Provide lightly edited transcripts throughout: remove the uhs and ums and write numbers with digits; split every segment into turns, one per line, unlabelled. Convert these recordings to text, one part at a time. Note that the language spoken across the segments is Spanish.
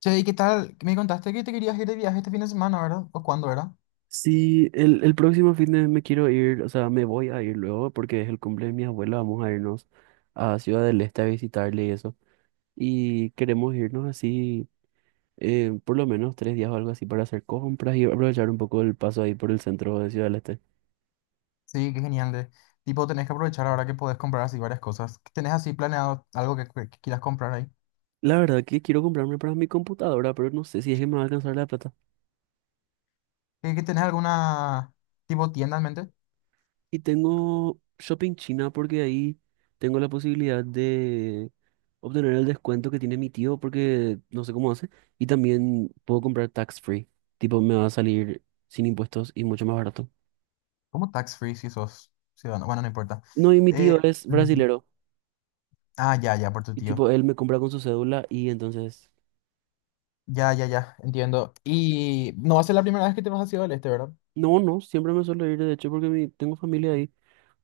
Che, ¿y qué tal? Me contaste que te querías ir de viaje este fin de semana, ¿verdad? ¿O cuándo era?
Sí, el próximo fin de me quiero ir. O sea, me voy a ir luego porque es el cumple de mi abuela, vamos a irnos a Ciudad del Este a visitarle y eso. Y queremos irnos así, por lo menos 3 días o algo así para hacer compras y aprovechar un poco el paso ahí por el centro de Ciudad del Este.
Sí, qué genial. De... Tipo, tenés que aprovechar ahora que podés comprar así varias cosas. ¿Qué ¿Tenés así planeado algo que quieras comprar ahí?
La verdad que quiero comprarme para mi computadora, pero no sé si es que me va a alcanzar la plata.
¿Que tenés alguna tipo tienda en mente?
Y tengo Shopping China porque ahí tengo la posibilidad de obtener el descuento que tiene mi tío porque no sé cómo hace. Y también puedo comprar tax free. Tipo, me va a salir sin impuestos y mucho más barato.
¿Como tax free si sos ciudadano? Bueno, no importa.
No, y mi
Eh,
tío es
mm,
brasilero.
ah, ya, ya, por tu
Y
tío.
tipo, él me compra con su cédula y entonces...
Ya, ya, ya, entiendo. Y no va a ser la primera vez que te vas a Ciudad del Este, ¿verdad?
No, no, siempre me suelo ir, de hecho, porque tengo familia ahí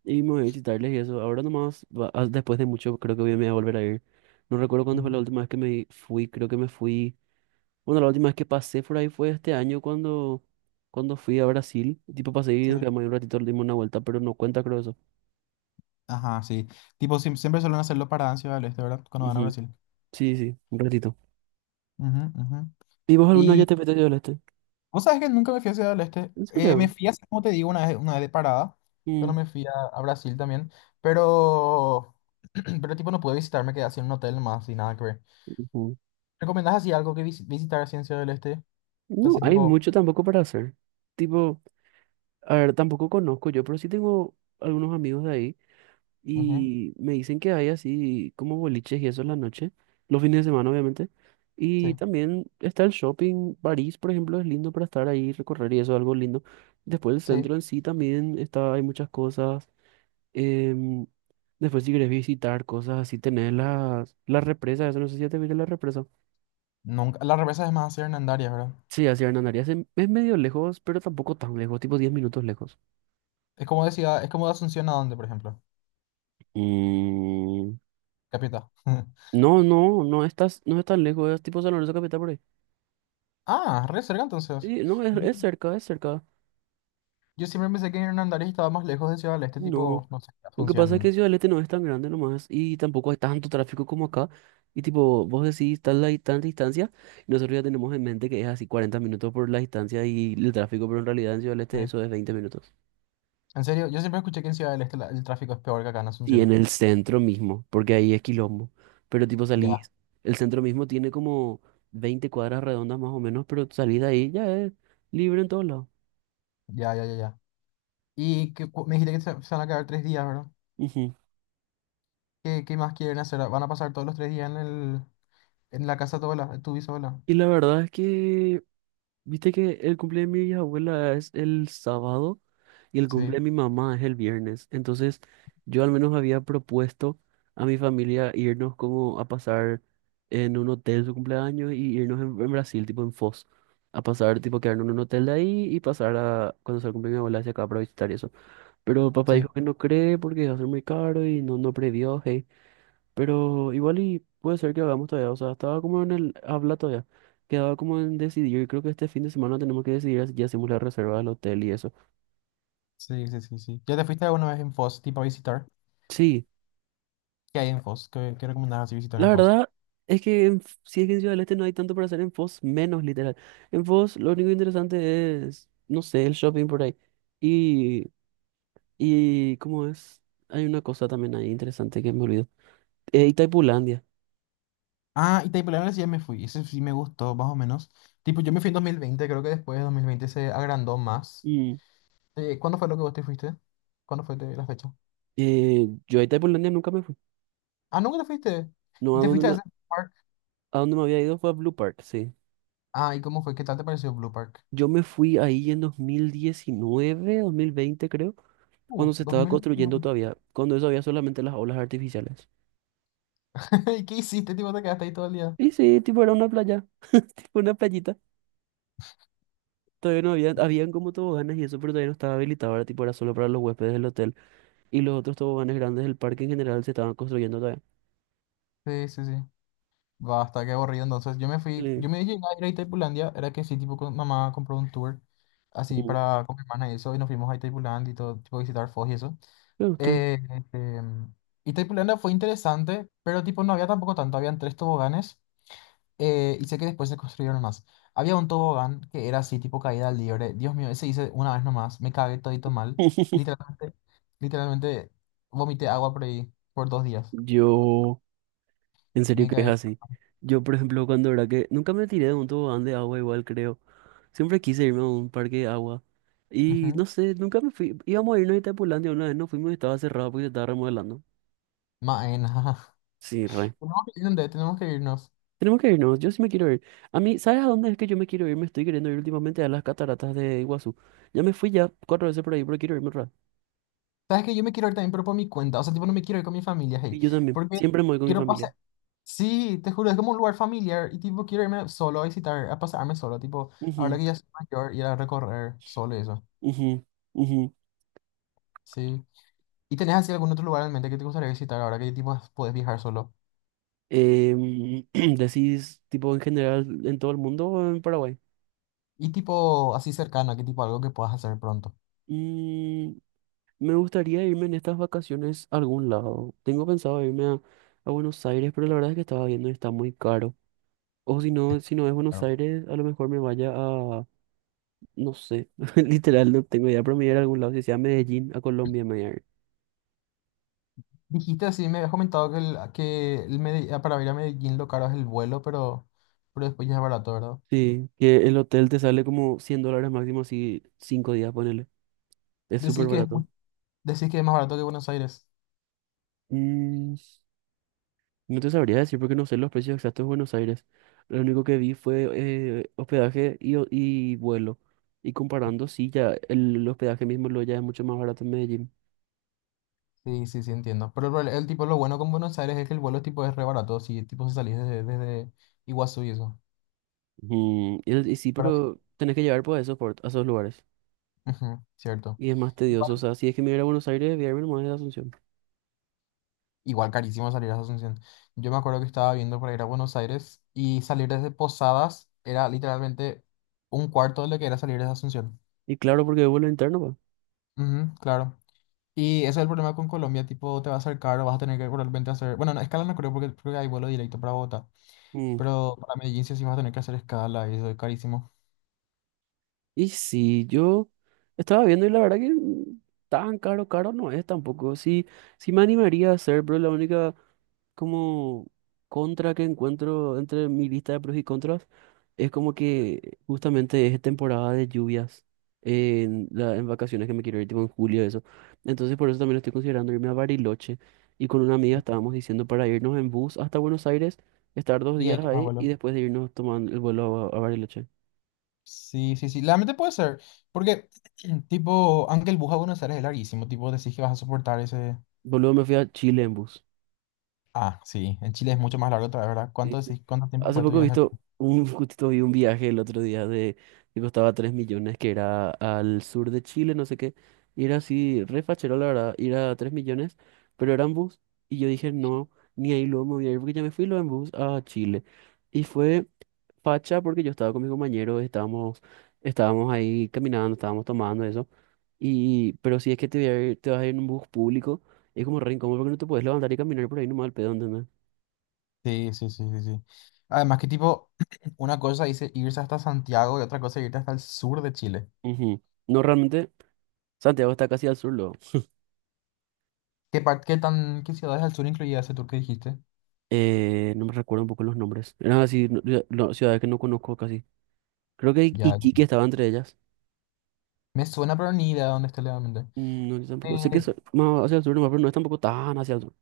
y me voy a visitarles y eso. Ahora nomás, después de mucho, creo que me voy a volver a ir. No recuerdo cuándo fue
Ujú.
la última vez que me fui, creo que me fui. Bueno, la última vez que pasé por ahí fue este año cuando, cuando fui a Brasil. Tipo, pasé y
Sí.
nos quedamos ahí un ratito, le dimos una vuelta, pero no cuenta, creo eso.
Ajá, sí. Tipo, siempre suelen hacerlo para Ciudad del Este, ¿verdad? Cuando van a
Ujú.
Brasil.
Sí, sí, un ratito.
Ujú, ujú.
¿Y vos alguna vez ya te fuiste a Este?
Vos sabés que nunca me fui a Ciudad del Este.
¿En
Me
serio?
fui así, como te digo, una vez de parada, cuando
Mm.
me fui a Brasil también. Pero pero tipo no pude visitar, me quedé así en un hotel más y nada que ver.
Ujú.
¿Recomendás así algo que visitar así en Ciudad del Este?
No,
Así
hay
tipo,
mucho tampoco para hacer. Tipo, a ver, tampoco conozco yo, pero sí tengo algunos amigos de ahí.
ujú,
Y me dicen que hay así como boliches y eso en la noche, los fines de semana obviamente. Y
sí,
también está el shopping, París, por ejemplo, es lindo para estar ahí, recorrer y eso, algo lindo. Después el
sí.
centro en sí también está, hay muchas cosas. em, después si querés visitar cosas así, tenés las represas, eso no sé si ya te viste la represa.
Nunca, la represa es más hacia Hernandarias, ¿verdad?
Sí, hacia Hernandarias es medio lejos, pero tampoco tan lejos, tipo 10 minutos lejos.
Es como de ciudad, es como de Asunción a dónde, por ejemplo.
Mm,
Capital.
No, no, no es tan lejos, es tipo San Lorenzo Capital por ahí.
Ah, re cerca entonces.
Sí, no, es,
Yo,
es cerca, es cerca.
yo siempre pensé que Hernandarias estaba más lejos de Ciudad del Este,
No,
tipo, no sé,
lo que pasa es que
Asunción.
Ciudad del Este no es tan grande nomás y tampoco hay tanto tráfico como acá. Y tipo, vos decís tal tanta distancia, y nosotros ya tenemos en mente que es así 40 minutos por la distancia y el tráfico, pero en realidad en Ciudad del Este
eh,
eso es 20 minutos.
En serio, yo siempre escuché que en Ciudad del Este el tráfico es peor que acá en
Y en
Asunción.
el centro mismo, porque ahí es quilombo. Pero tipo
Ya,
salís, el centro mismo tiene como 20 cuadras redondas más o menos, pero salís de ahí ya es libre en todos lados.
ya, ya, ya, ya. Y que, me dijiste que se van a quedar 3 días, ¿verdad?
Ujú.
¿Qué, qué más quieren hacer? ¿Van a pasar todos los 3 días en en la casa de tu abuela, de tu bisabuela?
Y la verdad es que, viste que el cumpleaños de mi abuela es el sábado. Y el
Sí,
cumple de mi mamá es el viernes. Entonces, yo al menos había propuesto a mi familia irnos como a pasar en un hotel su cumpleaños y irnos en, Brasil, tipo en Foz. A pasar, tipo, quedarnos en un hotel de ahí y pasar a cuando se el cumple de mi abuela hacia acá para visitar y eso. Pero papá
sí,
dijo que no cree porque va a ser muy caro y no previó, hey. Pero igual y puede ser que hagamos todavía. O sea, estaba como en el habla todavía. Quedaba como en decidir. Creo que este fin de semana tenemos que decidir si ya hacemos la reserva del hotel y eso.
sí, sí, sí, sí. ¿Ya te fuiste alguna vez en Foz, tipo a visitar?
Sí.
¿Qué hay en Foz? ¿Qué recomendabas así visitar
La
en Foz?
verdad es que si es que en Ciudad del Este no hay tanto para hacer en Foz, menos literal. En Foz lo único interesante es, no sé, el shopping por ahí. Y, y ¿cómo es? Hay una cosa también ahí interesante que me olvidó. Itaipulandia.
Ah, y Taipulanera sí ya me fui. Ese sí me gustó, más o menos. Tipo, yo me fui en 2020, creo que después de 2020 se agrandó más.
Mm.
¿Cuándo fue lo que vos te fuiste? ¿Cuándo fue la fecha?
Yo a Itaipulandia nunca me fui.
Ah, ¿nunca te fuiste?
No,
¿Y
a
te
donde
fuiste a
me,
ese parque?
a donde me había ido fue a Blue Park, sí.
Ah, ¿y cómo fue? ¿Qué tal te pareció Blue Park?
Yo me fui ahí en 2019 2020 creo, cuando se estaba
2000.
construyendo todavía, cuando eso había solamente las olas artificiales.
¿Y qué hiciste, tipo? Te quedaste ahí todo el día.
Y sí, tipo era una playa, tipo una playita. Todavía no había, habían como toboganes y eso, pero todavía no estaba habilitado, ahora tipo era solo para los huéspedes del hotel. Y los otros toboganes grandes del parque en general se estaban construyendo todavía.
Sí, sí, sí. Basta, qué aburrido. Entonces, yo me fui, yo
Sí.
me llegué a ir a Itaipulandia, era que sí, tipo, con, mamá compró un tour así
Mm.
para con mi hermana y eso, y nos fuimos a Itaipulandia y todo, tipo, visitar Foz y eso.
Me gustó.
Eh, este, Itaipulandia fue interesante, pero tipo, no había tampoco tanto, habían 3 toboganes. Y sé que después se construyeron más. Había un tobogán que era así, tipo caída libre. Dios mío, ese hice una vez nomás. Me cagué todito mal. Literalmente, literalmente vomité agua por ahí por 2 días.
Yo, en serio
Me
que es
cagué.
así. Yo, por ejemplo, cuando era que nunca me tiré de un tobogán de agua, igual creo. Siempre quise irme a un parque de agua. Y
Ujú.
no sé, nunca me fui. Íbamos a irnos a Itapulandia una vez, no fuimos y estaba cerrado porque se estaba remodelando.
Maena.
Sí, re.
Tenemos que ir, tenemos que irnos.
Tenemos que irnos, yo sí me quiero ir. A mí, ¿sabes a dónde es que yo me quiero ir? Me estoy queriendo ir últimamente a las cataratas de Iguazú. Ya me fui ya cuatro veces por ahí, pero quiero irme otra vez.
Sabes que yo me quiero ir también, pero por mi cuenta. O sea, tipo, no me quiero ir con mi familia,
Y
hey.
yo también,
Porque
siempre me voy con mi
quiero
familia.
pasar. Sí, te juro, es como un lugar familiar. Y tipo, quiero irme solo a visitar, a pasarme solo. Tipo, ahora
Ujú,
que ya soy mayor, ir a recorrer solo y eso.
ujú, ujú.
Sí. ¿Y tenés así algún otro lugar en mente que te gustaría visitar ahora que tipo puedes viajar solo?
Em, Decís, tipo, en general, en todo el mundo o en Paraguay.
Y tipo así cercano, ¿qué tipo algo que puedas hacer pronto?
Mm, me gustaría irme en estas vacaciones a algún lado. Tengo pensado irme a, Buenos Aires, pero la verdad es que estaba viendo y está muy caro. O si
Es
no, si no es Buenos
caro.
Aires, a lo mejor me vaya a... No sé, literal no tengo idea, pero me voy a ir a algún lado, si sea a Medellín, a Colombia me voy a ir.
Dijiste así, me habías comentado que, que ah, para ir a Medellín lo caro es el vuelo, pero después ya es barato, ¿verdad?
Sí, que el hotel te sale como 100 dólares máximo, así 5 días, ponele. Es súper
Decís que es, mu-
barato.
decís que es más barato que Buenos Aires.
Mm, no te sabría decir porque no sé los precios exactos de Buenos Aires. Lo único que vi fue hospedaje y vuelo. Y comparando, sí, ya el hospedaje mismo lo ya es mucho más barato en Medellín.
Sí, sí, sí, entiendo. Pero el tipo, lo bueno con Buenos Aires es que el vuelo tipo es re barato, si tipo si salís desde Iguazú y eso.
Ujú. Y sí,
Para,
pero tenés que llevar por eso, a esos lugares.
ujú, cierto.
Y es más tedioso, o sea, si es que me voy a ir a Buenos Aires, voy a irme nomás de Asunción.
Igual carísimo salir a Asunción. Yo me acuerdo que estaba viendo para ir a Buenos Aires y salir desde Posadas era literalmente un cuarto de lo que era salir desde Asunción.
Y claro, porque es vuelo interno, pues.
Ujú, claro. Y ese es el problema con Colombia, tipo, te va a ser caro, vas a tener que realmente hacer... Bueno, no, escala no creo porque creo que hay vuelo directo para Bogotá,
Mm,
pero para Medellín sí, sí vas a tener que hacer escala y eso es carísimo.
Y sí, yo estaba viendo y la verdad que tan caro, caro no es tampoco. Sí, sí me animaría a hacer, pero la única como contra que encuentro entre mi lista de pros y contras es como que justamente es temporada de lluvias en, la, en vacaciones que me quiero ir, tipo en julio, eso. Entonces por eso también estoy considerando irme a Bariloche. Y con una amiga estábamos diciendo para irnos en bus hasta Buenos Aires, estar dos
Y ahí
días
tomas
ahí y
vuelo.
después de irnos tomando el vuelo a Bariloche.
Sí, sí, sí, realmente puede ser, porque tipo, aunque el bus a Buenos Aires es larguísimo, tipo, decís que vas a soportar ese...
Boludo, me fui a Chile en bus.
Ah, sí, en Chile es mucho más largo otra vez, ¿verdad?
Sí,
¿Cuánto
sí.
decís? ¿Cuánto tiempo
Hace
fue tu
poco he
viaje a
visto
Chile?
justito vi un viaje el otro día de que costaba 3 millones, que era al sur de Chile, no sé qué. Y era así, re fachero, la verdad, ir a 3 millones, pero era en bus. Y yo dije, no, ni ahí luego me voy a ir porque ya me fui luego en bus a Chile. Y fue facha porque yo estaba con mi compañero, estábamos ahí caminando, estábamos tomando eso. Y, pero si es que te vas a ir en un bus público, es como re incómodo porque no te puedes levantar y caminar por ahí nomás al pedo, ¿entendés?
Sí, sí, sí, sí, sí. Además que tipo, una cosa dice irse hasta Santiago y otra cosa irte hasta el sur de Chile.
Ujú. No, realmente, Santiago está casi al sur, luego.
¿Qué tan, qué ciudades al sur incluía ese tour que dijiste?
No me recuerdo un poco los nombres. Eran así, no, ciudades que no conozco casi. Creo que
Ya,
Iquique
ya.
estaba entre ellas.
Me suena, pero ni idea de dónde está legalmente.
No, yo tampoco. Sé que
Eh,
es más hacia el sur, nomás, pero no es tampoco tan hacia el sur.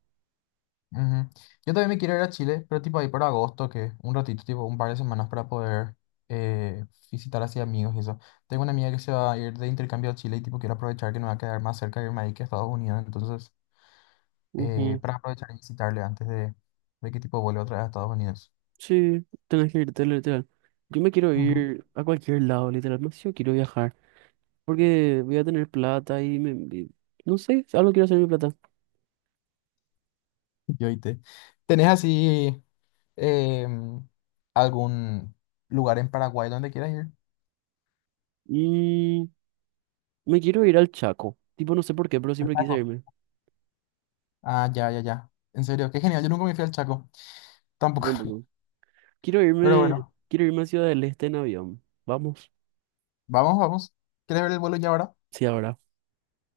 ujú. Yo también me quiero ir a Chile, pero tipo ahí para agosto, que un ratito, tipo un par de semanas para poder eh, visitar así amigos y eso. Tengo una amiga que se va a ir de intercambio a Chile y tipo quiero aprovechar que me va a quedar más cerca de irme ahí que a Estados Unidos, entonces...
Ujú.
para aprovechar y visitarle antes de que tipo vuelva otra vez a Estados Unidos.
Sí, tenés que irte, literal. Yo me quiero
Ujú.
ir a cualquier lado, literal. No sé si yo quiero viajar, porque voy a tener plata y- no sé, algo quiero hacer con mi plata.
Yo y te. ¿Tenés así em, algún lugar en Paraguay donde quieras ir?
Mm, me quiero ir al Chaco. Tipo, no sé por qué, pero
Al
siempre quise
Chaco.
irme.
Ah, ya, ya, ya. En serio, qué genial. Yo nunca me fui al Chaco.
Yo
Tampoco.
tampoco. Quiero
Pero
irme,
bueno,
quiero irme a Ciudad del Este en avión. Vamos.
vamos, vamos. ¿Quieres ver el vuelo ya ahora?
Sí, ahora.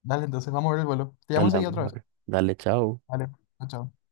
Dale, entonces vamos a ver el vuelo. Te llamo
Dale,
enseguida
vamos
otra
a
vez.
ver. Dale, chao.
Vale, chao. Chao.